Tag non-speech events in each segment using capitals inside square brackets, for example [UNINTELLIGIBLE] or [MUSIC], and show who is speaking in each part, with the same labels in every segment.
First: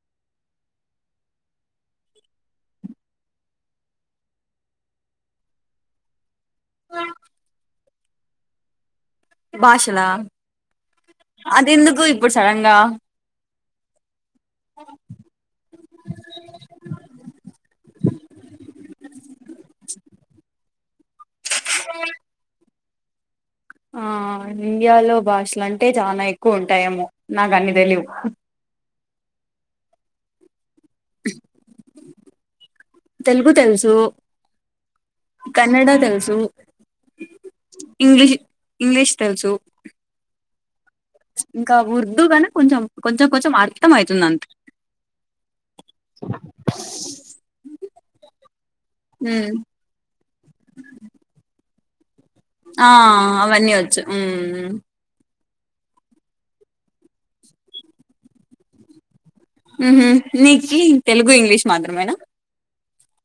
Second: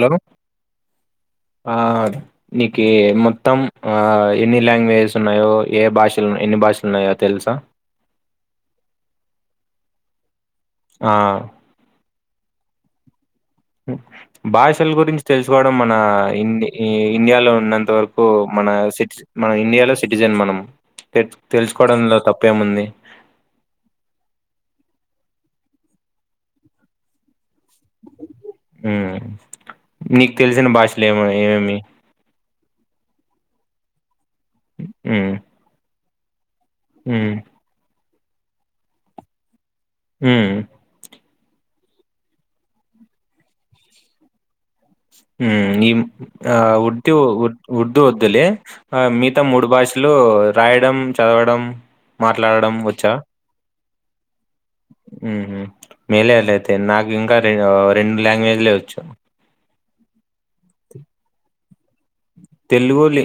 Speaker 1: లో ఆ నీకి మొ త్తం ఆ ఎన్ని లాంగ్వేజెస్ ఉన్నాయో ఏ భాషలు ఉన్నా ఎన్ని భాషలు ఉన్నాయో తెలుసా
Speaker 2: భాషలా
Speaker 1: ఆ
Speaker 2: అదెందుకు ఇ ప్పుడు సడన్గా
Speaker 1: భాషల్ గురించి తెలుసుకోవడం మన ఇండి ఇండియాలో ఉన్నంత వరకు మన సిట్స్ మన ఇండియాలో సిటిజన్ మనం తెచ్ తెలుసుకోవడంలో తప్పేముంది.
Speaker 2: ఆ ఇండియాలో భాషలంటే చాలా ఎక్కువ ఉంటాయేమో నాకు అన్ని తెలీవ్,
Speaker 1: ఉమ్ మీకు తెలిసిన భాష లేమొ ఏమేమి
Speaker 2: తెలుగు తెలుసు కన్నడ తెలుసు ను
Speaker 1: మ్మ్
Speaker 2: ఇంగ్లీష్ ఇంగ్లీష్ తెలుసు
Speaker 1: హ్మ్
Speaker 2: ఇంకా ఉర్దూగాన కొంచెం కొంచెం కొంచెం అర్థం అయితుంది అంతే
Speaker 1: మ్మ్ ఈ ఆ ఉర్దూ ఉర్దూ వద్దులే మిగతా
Speaker 2: ఉమ్,
Speaker 1: మూడు భాషలు రాయడం, చదవడం, మాట్లాడడం
Speaker 2: ఆ
Speaker 1: వచ్చా
Speaker 2: అవన్నీ వచ్చు మ్మ్
Speaker 1: ఊహూ మేలేలే ఐతే నాకింకా రెవో రెండు లాంగ్వేజ్ లే వొచ్చు
Speaker 2: ఊహూ నీకీ తెలుగు ఇంగ్లీష్ మాత్రమేనా
Speaker 1: తెలుగు లి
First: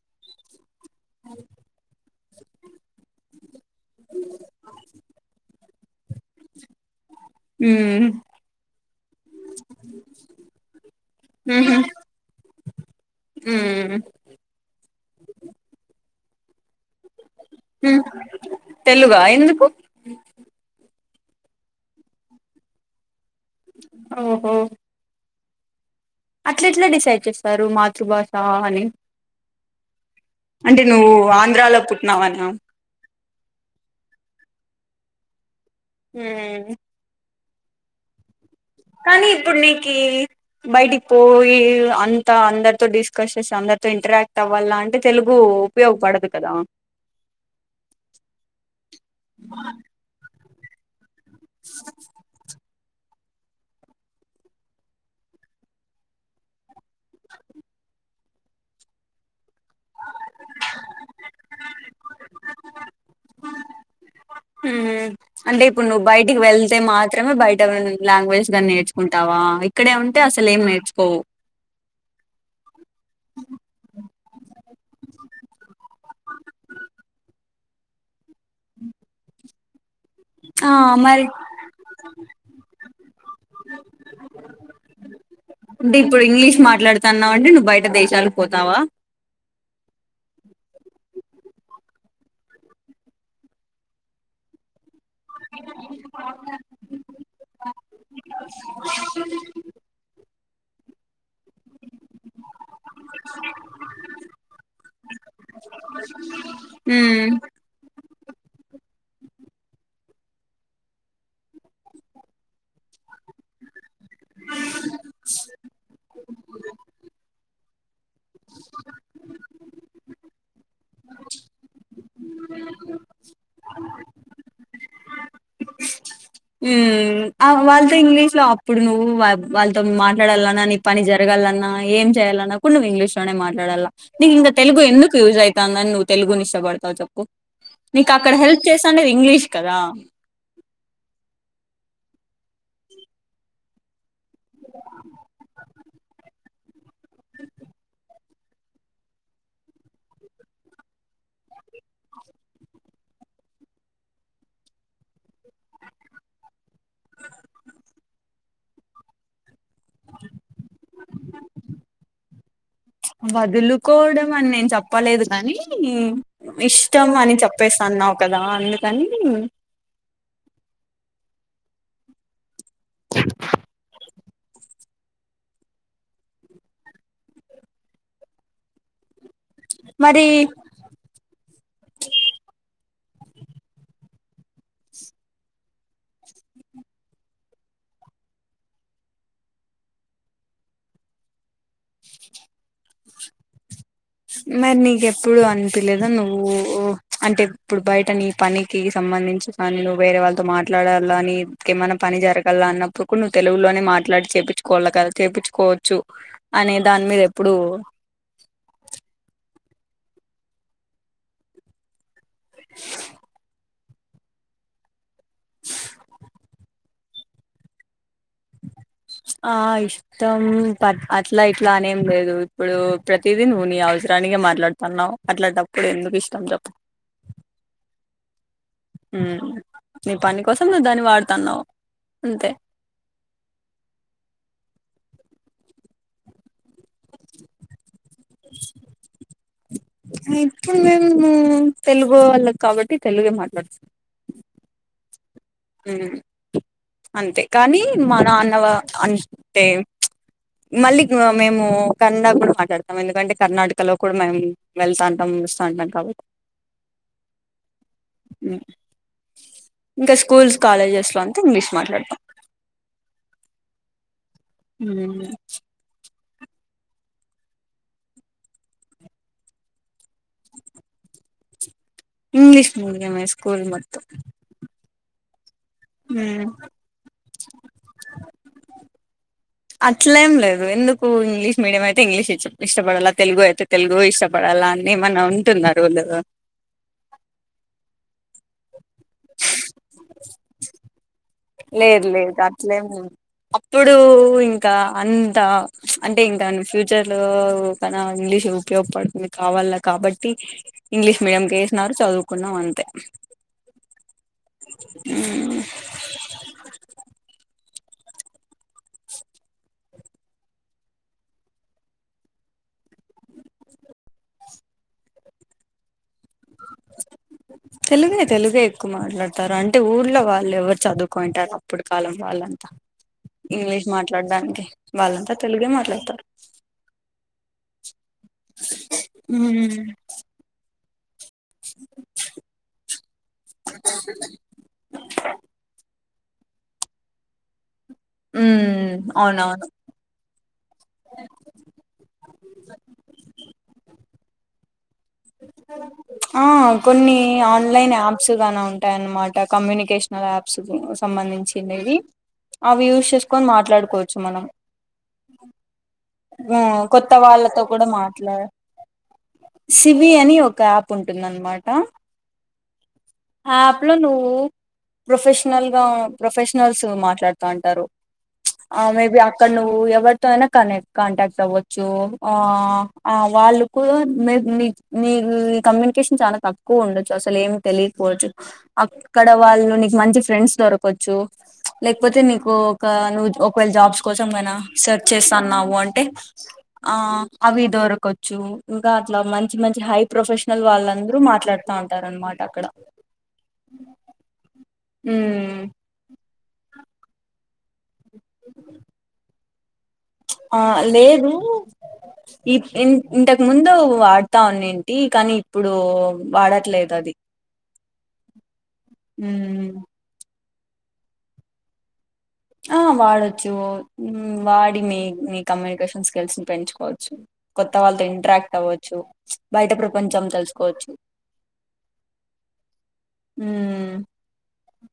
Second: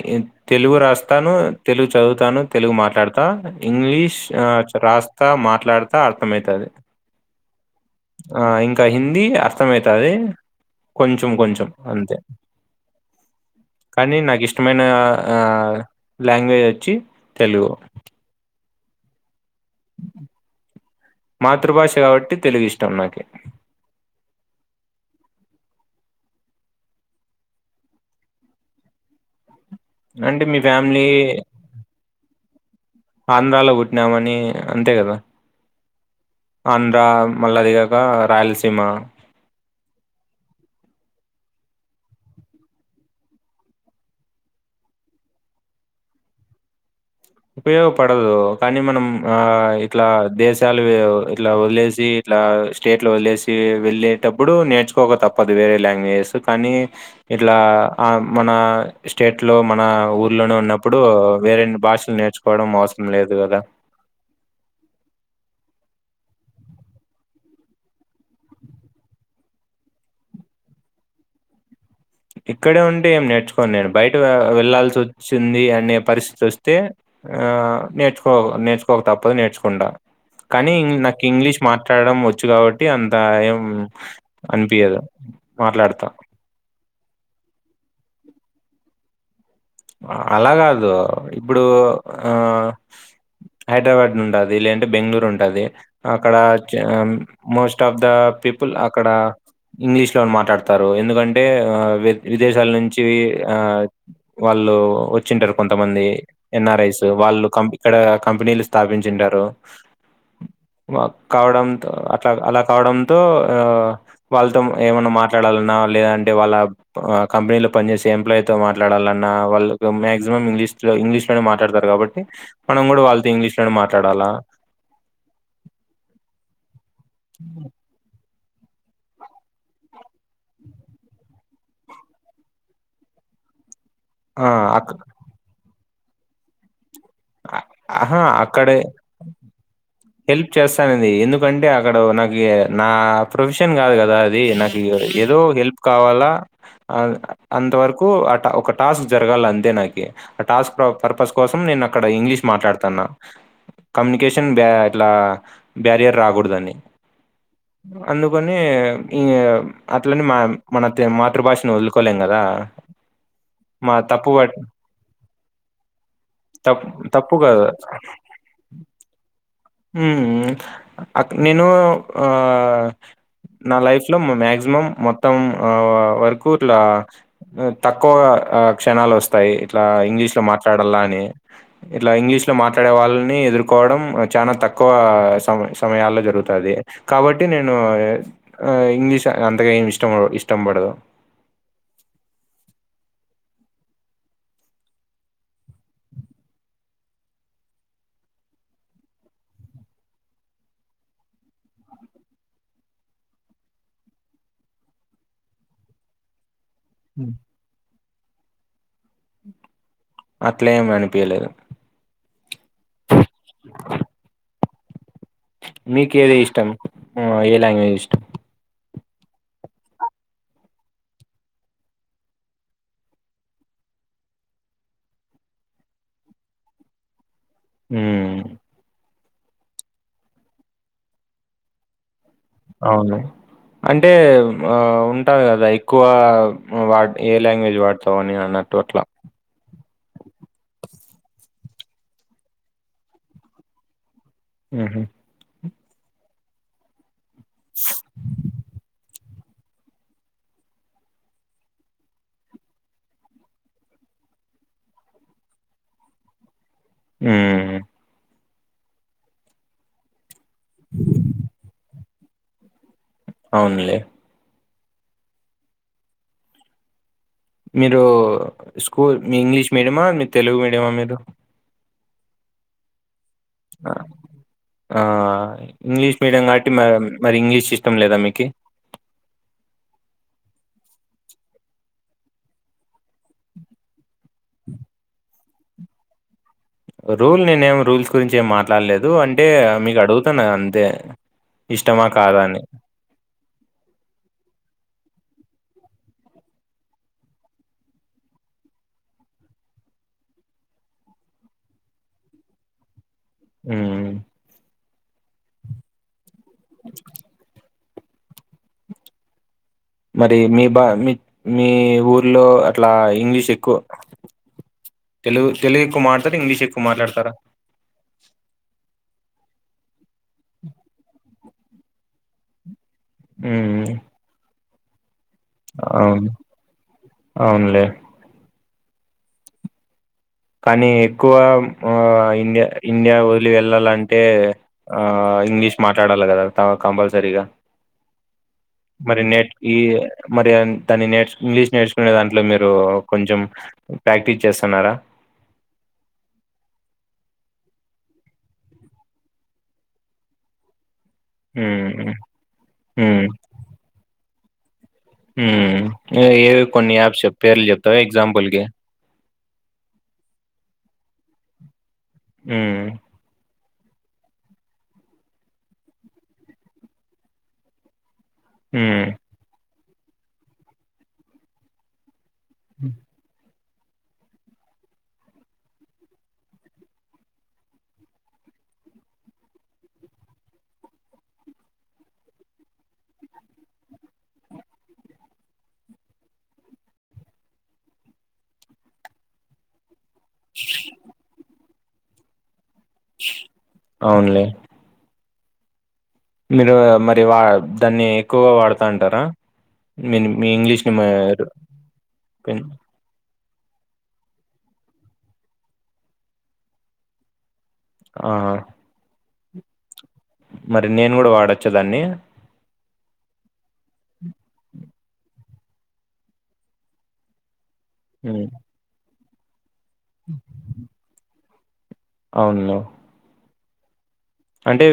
Speaker 1: తెలుగు రా తాను తెలు చదువుతాను తెలుగు మాట్లాడుతా ఇంగ్లీష్ ఆ రాస్తా మాట్ ట్లాడతా అర్తమైతాది
Speaker 2: మ్మ్
Speaker 1: ఆ ఇంకా హిందీ అర్తమైతాది కొంచెం కొంచెం
Speaker 2: మ్హు
Speaker 1: అంతే
Speaker 2: మ్మ్
Speaker 1: కానీ నాకిష్టమైన ఆ లాంగ్వేజ్ వొచ్చి
Speaker 2: హు తెలుగా ఎందుకు
Speaker 1: మాతృభాష కాబట్టి తెలుగిష్టం నాకి
Speaker 2: ఓహో అట్లెట్ల డిసైడ్ చేస్తారు మాతృభాష అని
Speaker 1: మీ
Speaker 2: అంటే
Speaker 1: ఫ్యామిలీ
Speaker 2: నువ్వు ఆంధ్రాలో పుట్టినావ అనా
Speaker 1: ఆంధ్రాలో పుట్టినామని అంతే కదా అ మళ్ళీ అది కాక రాయల్స
Speaker 2: కానీ ఇప్పుడు నీకి బయటికి పోయి అంత అందరితో డిస్కస్ చేసి అందరితో ఇంటరాక్ట్ అవ్వాల అంటే తెలుగు ఉపయోగపడదు కదా
Speaker 1: ఉపయోగపడదు కానీ మనం ఆ ఇట్లా దేశ చాలువి ఇలా ఒలేసి ఇలా స్టేట్లో వదిలేసి వెళ్ళేటప్పుడు నేర్చుకోక తప్పదు వేరే లాంగ్వేజెస్ కానీ ఇట్లా ఆ మన స్టేట్లో మన ఊర్లోనే ఉన్నప్పుడు వేరెన్ భాష్ నేర్చుకోవడం అవసరం లేదు కదా
Speaker 2: అంటే ఇప్పుడు నువ్వు బయటికి వెళ్తే మాత్రమే బయట లాంగ్వేజ్ గానీ నేర్చుకుంటావా ఇక్కడే ఉంటే అసలు ఏం నేర్చుకోవు
Speaker 1: ఇక్కడే ఉంటే ఏం నేర్చుకోని నేను బయట వెళ్ళాలల్సి వచ్చింది అనే పరిస్థితి వస్తే ఆ నేర్చు నేర్చుకోక తప్పదు నేర్చుకో కుం
Speaker 2: ఆ
Speaker 1: కానీ నాకు
Speaker 2: మరి
Speaker 1: ఇంగ్లీష్ మాట్లాడడం వచ్చు కాబట్టి అంత ఏం అనిపియదు మాట్లాడతా
Speaker 2: న్నావండి నువ్వు బయట దేశాలకు పోతావా
Speaker 1: అలా కాదు ఇప్పుడు ఆ హైదరాబాద్ నుండది లేంటి బెంగళూరు ఉంటుది అక్కడ మోస్ట్ ఆఫ్ ద పీపుల్ అక్కడ ఇంగ్లీష్ లో మాట్లాడ ఎందుకంటే అంటే ఆ వి విదేశాల నుంచి ఆ వాళ్ళు వచ్చింటారు కొంతమంది ఎన్ ఆర్ ఐస్
Speaker 2: ఉమ్
Speaker 1: వాళ్ళు ఇక్కడ కంపెనీలు ఇస్త స్థాపించి ఉంటారు కావడంతో అట్లా అలా కావడంతో వాళ్ళతో ఏమైన్నా మాట్లాడాలన్నా లేదంటే అంటే వాళ్ళ కంపెనీలో పని చేసే ఎంప్లాయీతో మాట్లాడాల న్నా వాళ్ళు మాక్సిమం ఇంగ్లీష్ లో ఇంగ్లీష్ లోనే మాట్లాడతారు కాబట్టి మనం కూడా వాళ్ళతో ఇంగ్లీష్ లోనే మాట్లాడాలా
Speaker 2: హ్మ్ వాళ్ళతో ఇంగ్లీష్ లో ఇప్పుడు నువ్వు వాళ్ళతో మాట్లాడాలన్నా నీ పని జరగాలన్నా ఏం చేయాలన్నా కూడా నువ్వు ఇంగ్లీష్ లోనే మాట్లాడాల నీకు
Speaker 1: ఆ
Speaker 2: ఇంక తెలుగు
Speaker 1: అక్
Speaker 2: ఎందుకు యూస్ అయితాందని ను తెలుగుని ఇష్టపడతావ్ చెప్పు
Speaker 1: అ-
Speaker 2: నీకు
Speaker 1: ఆహా
Speaker 2: అక్కడ హెల్ప్
Speaker 1: అక్కడే
Speaker 2: చేస్తాంది ఇంగ్లీష్ కదా
Speaker 1: హెల్ప్ చేస్తానంది ఎందుక్ కంటే అక్కడ నాకి నా ప్రొఫ్షన్ గాదు గదా అది నాకు ఏ ఏదో హెల్ప్ కావాలా అ అంతవరకు అట్ట ఒక టాస్క్ జరగాల్లంతే నాకి అ టాస్క్రో పర్పస్ కోసం నిన్నక్కడ ఇంగ్లీష్ మాట్లాడ్తన్నా కమ్యునికేషన్ బ్యా. ట్లా బ్యారియర్ రాగూడ్దని అందుకని ఈ అట్లని మా మన తె మాతృభాషను వదులుకోలేం గదా.
Speaker 2: చ్ వదులుకోడం అన్ నేన్ చెప్పలేదు కానీ
Speaker 1: తప్పు
Speaker 2: ఇష్టం
Speaker 1: తప్పు
Speaker 2: అని
Speaker 1: కాదు
Speaker 2: చెప్పేస్సాన్నావ్ కదా అందుకని.
Speaker 1: ఉమ్ అక్ నేనుూ ఉ నా లైఫ్ లో మ మ్యాక్సిమం మొత్తం వ వరకు ఇట్ల తక్కువ క్షణాలొస్ తయ్ ఇట్లా
Speaker 2: మరి
Speaker 1: ఇంగ్లీష్ లో మాట్లాడల్లా అని ఇట్ల ఇంగ్లీష్ లో మాట్. ఈడ వాల్ ని ఎదుర్కోడం వ చానా తక్కువ సమ సమయాల్లో జరుగుతాది కాబట్టి నేను ఎ అ ఇంగ్లీష్ అంతగా ఏమిష్టము ఇష్టంబడదు.
Speaker 2: మర్ నీకెప్పుడు అన్పిలేదా నువ్వూ ఉ అంటె ఇప్పుడు బయట నీ పనికి సంబంధించి కానీ నువ్ వేరే వాళ్తో మాట్లాడాల్లానీ ఏమన పని జరగల్ల అన్నప్పుడు కూడ్ నువ్ తెలుగులోనే మాట్లాడి చేపిచ్చుకోల్ల కద చేపించుకోచ్చు. అనే దాన్ మీదెప్పుడూ
Speaker 1: అట్లేం అనిపీయలేదు మీకు ఏది ఇష్టం ఓ ఏ లాంగ్వేజ్ ఇష్టం
Speaker 2: ఆ ఇష్టం ప అట్ల ఇట్ల అనేం లేదు ఇప్పుడు ప్రతిదీ నువ్వు నీ అవసరానికే మాట్లాడ్తాన్నావ్ అట్లాటప్పుడు ఎందుకిష్టం చెప్పు.
Speaker 1: ఉమ్
Speaker 2: ఉమ్ నీ పని కోసం నువ్ దాన్ని వాడ్తన్నావ్.
Speaker 1: ఔను అంటే ఉమ్ ఆ ఉ. ఉంటాద్ కద ఎక్కువా వ ఏ లాంగ్వేజ్ వాడ్. వోని అన్నట్టు అట్ల.
Speaker 2: ఇప్పుడు మెమ్మూ తెలుగు వాళ్ళక్ కాబట్టి తెలుగే మాట్లాడ్.
Speaker 1: ఉహు
Speaker 2: ఉమ్ అంతె కానీ మన అన్నవ అన్ టే మళ్ళిగ్ మేము కన్డ కూడ్ మాట్లాడుతామెందుకంటే కర్ణాటకలో కూడ మేమ్ వెళ్తాంటాం వస్తాంటాం కాబట్టి.
Speaker 1: ఉమ్
Speaker 2: ఉమ్ ఇంక స్ కూల్స్ కాలేజెస్లో అంతింగ్లీష్ మాట్లాడ్తాం.
Speaker 1: ఔన్లే
Speaker 2: ఉమ్
Speaker 1: మీరు స్కూల్ మి ఇంగ్లీష్ మీడియమా మి. తెలుగు మీడియమా మీరు.
Speaker 2: ఇంగ్లీష్ మీడియమే స్ కూల్ మొత్తం
Speaker 1: ఆ ఇంగ్లీష్ మీడియం గాట్టి మ్యామ్ మరి ఇంగ్లీష్ ఇష్టం లేదా మీకి.
Speaker 2: నువ్వెందుకు ఇంగ్లీష్ మీడియమైతే ఇంగ్లీషిచ్ ఇష్టపడల. తెల్గు ఐతే తెల్గూ ఇష్టపడాల్లా అన్నేమన్న ఉ. తున్నారు వల్లుగు
Speaker 1: రూల్ నేనేమి రూల్స్ గురించేమ్ మాట్లాల్లేదు అంటే మీకడుగుతన్న అంతే.
Speaker 2: లేదు
Speaker 1: ఇష్టమా?
Speaker 2: లేదు
Speaker 1: కాదా? అని.
Speaker 2: అట్లేము అప్పుడు ఇంకా అంతా అంటే ఇంకా ఫ్యూచర్ లో కన ఇంగ్లీష్ ఉపయోగపడుతుంది. కావాల కాబట్టి ఇంగ్లీష్ మీడియం కి వేసినారు చదువుకున్నాం అంతే.
Speaker 1: ఉ
Speaker 2: ఊ
Speaker 1: మరి మీ బా మీ మీ ఊర్లో అట్లా ఇంగ్లీష్ ఎక్కువ తెలుగు తెలుగు ఎక్కు మాట్
Speaker 2: తెలుగే తెలుగే ఎక్కువ మాట్లాడు తార అంటే ఊర్లో వాళ్ళెవరు చదువుకోయింటారు. ఇప్పుడి కాలం వాళ్ళంతా. ఇంగ్లీష్
Speaker 1: హ్మ్.
Speaker 2: మాట్లాడడానికి వాళ్లంతా
Speaker 1: అవును అవునులే
Speaker 2: హు ఉ
Speaker 1: కానీ ఎక్కువ అ ఇ ఇండియా వల్ వెళ్లాలంటే ఆ ఇంగ్లీష్ మాట్ల కడల్ గదా కంపల్సరిగా
Speaker 2: ఉమ్
Speaker 1: మరి నెట్
Speaker 2: అవునవును
Speaker 1: ఈ కి మది న్ తను నేర్చుకుంది ఇంగ్లీష్ నేర్చుకునేదాని ఇంట్లో మీరు కొంచెం ప్రాక్టీస్ చేస్తన్నారా
Speaker 2: ఆ కొన్ని ఆన్లైన్ యాప్స్ గాన ఉంటాయన్నమాట కమ్యూనికేషనల్ యాప్స్ సంబంధించిండేది.
Speaker 1: హ్మ్.
Speaker 2: అవి యూస్ చేసుకొని మాట్లాడుకోవచ్చు మనం.
Speaker 1: ఉ హు
Speaker 2: ఆ
Speaker 1: ఏఏవి కొన్ని
Speaker 2: కొత్త
Speaker 1: యాప్స్
Speaker 2: వాళ్ళతో
Speaker 1: పేర్లు
Speaker 2: కూడా
Speaker 1: చెప్తావా
Speaker 2: మాట్లా
Speaker 1: ఎగ్జాంపుల్ కి
Speaker 2: సివి అని ఒక యాప్ ఉంటుందనమాట
Speaker 1: ఉమ్ ఉ
Speaker 2: యాప్ లో నువ్వు ప్రొఫెషనల్ గా ప్రొఫెషనల్స్ మాట్లాడుతాంటారు ఆ
Speaker 1: హ్మ్.
Speaker 2: మేబి అక్కడ నువ్వు ఎవరితో అయిన కనక్ట్ కాంటాక్ట్ అవ్వచ్చు ఆ ఆ వాళ్ళు నీ నీ కమ్యూనికేషన్ చాలా తక్కువ ఉండొచ్చు అసలు ఏమి తెలియకపోవచ్చు అక్కడ వాళ్ళు నీకు మంచి ఫ్రెండ్స్ దొరకచ్చు లేకపోతే నీకు ఒక నువ్వు ఒకవేళ జాబ్స్ కోసం నువ్వు సెర్చ్ చేస్తాన్నావు అంటే అవి దొరకచ్చు ఇంకా అట్లా మంచి మంచి హై ప్రొఫెషనల్ వాళ్ళందరు మాట్లాడ వస్తా అంటార అనమాట అక్కడ
Speaker 1: అవునులే
Speaker 2: మ్మ్
Speaker 1: మీరు మరి వా దాన్ని ఎక్కువగా వాడతా అంటారా మీన్ మీ
Speaker 2: ఆ
Speaker 1: ఇంగ్లీష్‌ని
Speaker 2: లేదు
Speaker 1: మీరు
Speaker 2: ఈ
Speaker 1: పెన్
Speaker 2: ఇ ఇంతక్ ముందు వాడతా ఉన్నింటి కానీ ఇప్పుడు వాడట్లేదు అది
Speaker 1: ఆ
Speaker 2: ఉ
Speaker 1: మరి నేను కూడా వాడొచ్చేదాన్ని
Speaker 2: ఆ వాడొచ్చు వాడి మీ మీ కమ్యూనికేషన్ స్కిల్స్ ని పెంచుకోవచ్చు కొత్త వాళ్ళతో
Speaker 1: హ్మ్.
Speaker 2: ఇంట్రాక్ట్ అవ్వచ్చు బయట ప్ర కొంచెం తెలుసుకోవచ్చు
Speaker 1: అవునులే
Speaker 2: మ్మ్
Speaker 1: అంటే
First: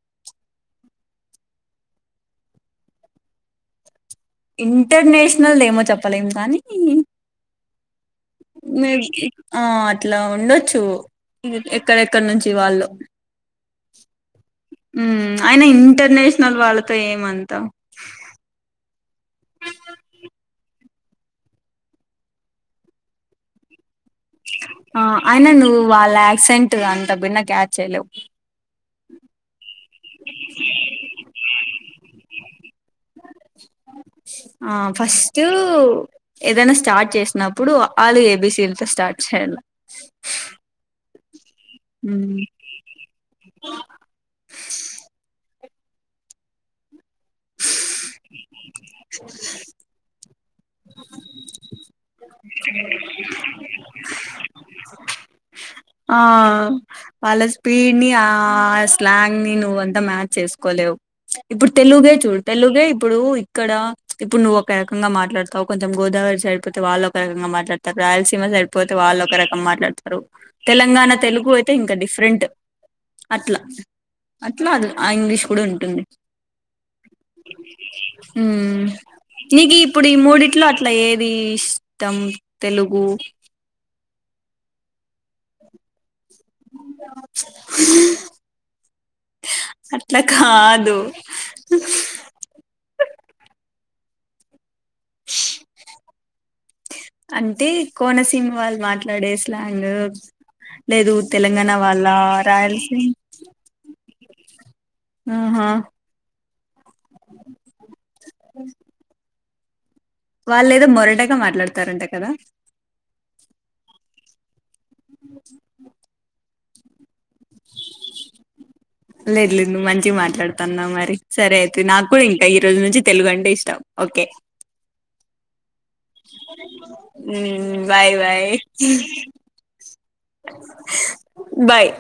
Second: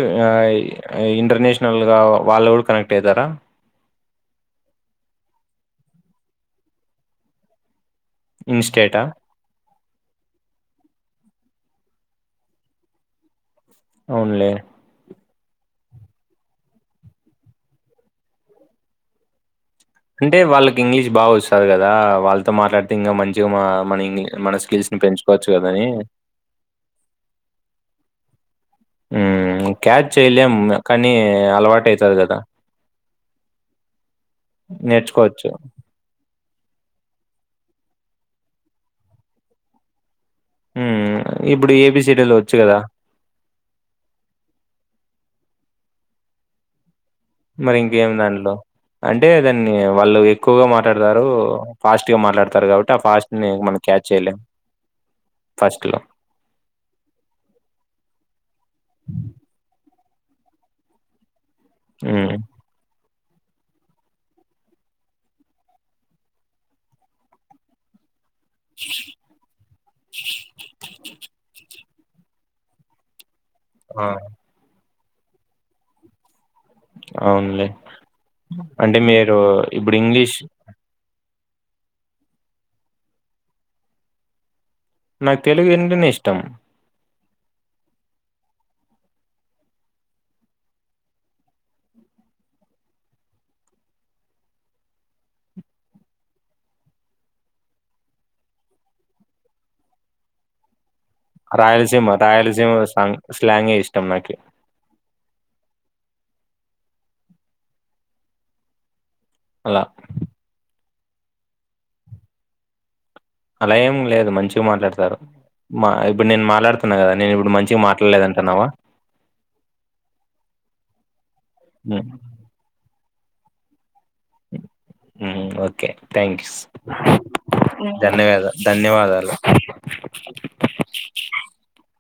Speaker 1: ఇంటర్నేషనల్ గా వాళ్ళ కూడా కనెక్ట్ అయ్యితారా
Speaker 2: ఇంటర్నేషనల్ ఏమో చెప్పలేం కానీ
Speaker 1: ఇన్‌స్టేటా?
Speaker 2: ఆ ఇట్లా ఉండొచ్చు ఎక్కడెక్కడ నుంచి వాళ్ళు
Speaker 1: అవునులే
Speaker 2: ఆయన ఇంటర్నేషనల్ వాళ్ళతో ఏమంతా
Speaker 1: అంటే వాళ్ళకి ఇంగ్లీష్ బాగా వస్తుంది కదా వాళ్ళతో మాట్లాడితే ఇంకా మంచిగా మన ఇంగ్లీ మన స్కిల్స్‌ని
Speaker 2: ఆ
Speaker 1: పెంచుకోవచ్చు
Speaker 2: అయినా నువ్వు
Speaker 1: గదని
Speaker 2: వాళ్ళ యాక్సెంట్ అంత బిన్న క్యాచ్ చేయలేవు
Speaker 1: మ్మ్ క్యాచ్ చేయలేం కానీ అలవాటు అయ్యితది కదా
Speaker 2: ఆ ఫస్ట్
Speaker 1: నేర్చుకోవచ్చు
Speaker 2: ఏదైనా స్టార్ట్ చేసినప్పుడు అ ఆ లు ఏ బి సీ లతో స్టార్ట్ చేయాల
Speaker 1: మ్మ్ ఇప్పుడు ఏ బి సీ డి లు వచ్చు కదా మరి ఇంకేమి దాంట్లో అంటే దాన్ని వాళ్ళు ఎక్కువగా మాట్లాడతారు ఫాస్ట్ గా మాట్లాడతారు కాబట్టి ఆ ఫాస్ట్ ని మనం క్యాచ్ చేయలేము ఫస్ట్ లో
Speaker 2: ఆ వాళ్ళ స్పీడ్ ని ఆ స్లాంగ్ ని నువ్వు అంతా మ్యాచ్ చేసుకోలేవు ఇప్పుడు తెలుగుగే
Speaker 1: హ్మ్.
Speaker 2: చూడుతేలు లేబ్ ఇప్పుడు ఇక్కడ ఇప్పుడు నువ్వు ఒక రకంగా మాట్లాడతావు కొంచెం గోదావరి సైడ్ పోతే వాళ్ళు ఒక రకంగా మాట్లాడతారు రాయల్స ఇమ్మ సరిపోతే వాళ్ళ ఒక రకం మాట్లాడతారు తెలంగాణ తెలుగు అయితే ఇంకా డిఫ్ ఫ్రెంట్ అట్లా
Speaker 1: ఆ!
Speaker 2: అట్లా అదూర్ ఆ ఇంగ్లీష్ కూడ్ ఉంటుంది
Speaker 1: అవునులే.
Speaker 2: ఉ
Speaker 1: అంటే మీరు
Speaker 2: నీకు ఇప్పుడు ఈ
Speaker 1: ఇంగ్లీష్
Speaker 2: మూడిట్లో అట్లా ఏర్ తి ఇష్టం తెలుగు
Speaker 1: నాకు తెలుగు ఏంటనే ఇష్టం
Speaker 2: అట్లా కాదు అంటే కోనసీమ వాళ్ళు మాట్లాడే స్లాంగ్ లేదు తెలంగాణ వాళ్ళ
Speaker 1: రాయలసీమ్ రాయల్సీమ్
Speaker 2: రాయలసీమ
Speaker 1: సాంగ్ స్లాంగ్ ఇది [UNINTELLIGIBLE] నాకి
Speaker 2: ఆహా
Speaker 1: అలా
Speaker 2: వాళ్ళు ఏదో మొరటగా మాట్లాడతారంట కదా
Speaker 1: అలా ఏం లేదు మంచి మాట్లాడతారు మా ఇప్పుడు నేను మా లాడుతున్న గదా నేను ఇప్పుడు మంచిగా మాట్లాడలేదంటున్నావా
Speaker 2: లేదు లేదు నువ్వు మంచిగా మాట్లాడుతన్నావ్ మరి సరే అయితే నాకు
Speaker 1: ఉమ్,
Speaker 2: కూడా ఇంకా ఈ రోజు నుంచిత్ తెలుగు అంటే ఇష్టం ఓకే
Speaker 1: ఉమ్, ఓకే థ్యాంక్స్
Speaker 2: ఊ బాయ్ బాయ్
Speaker 1: ధన్యవాద ధన్యవాదాలు
Speaker 2: బాయ్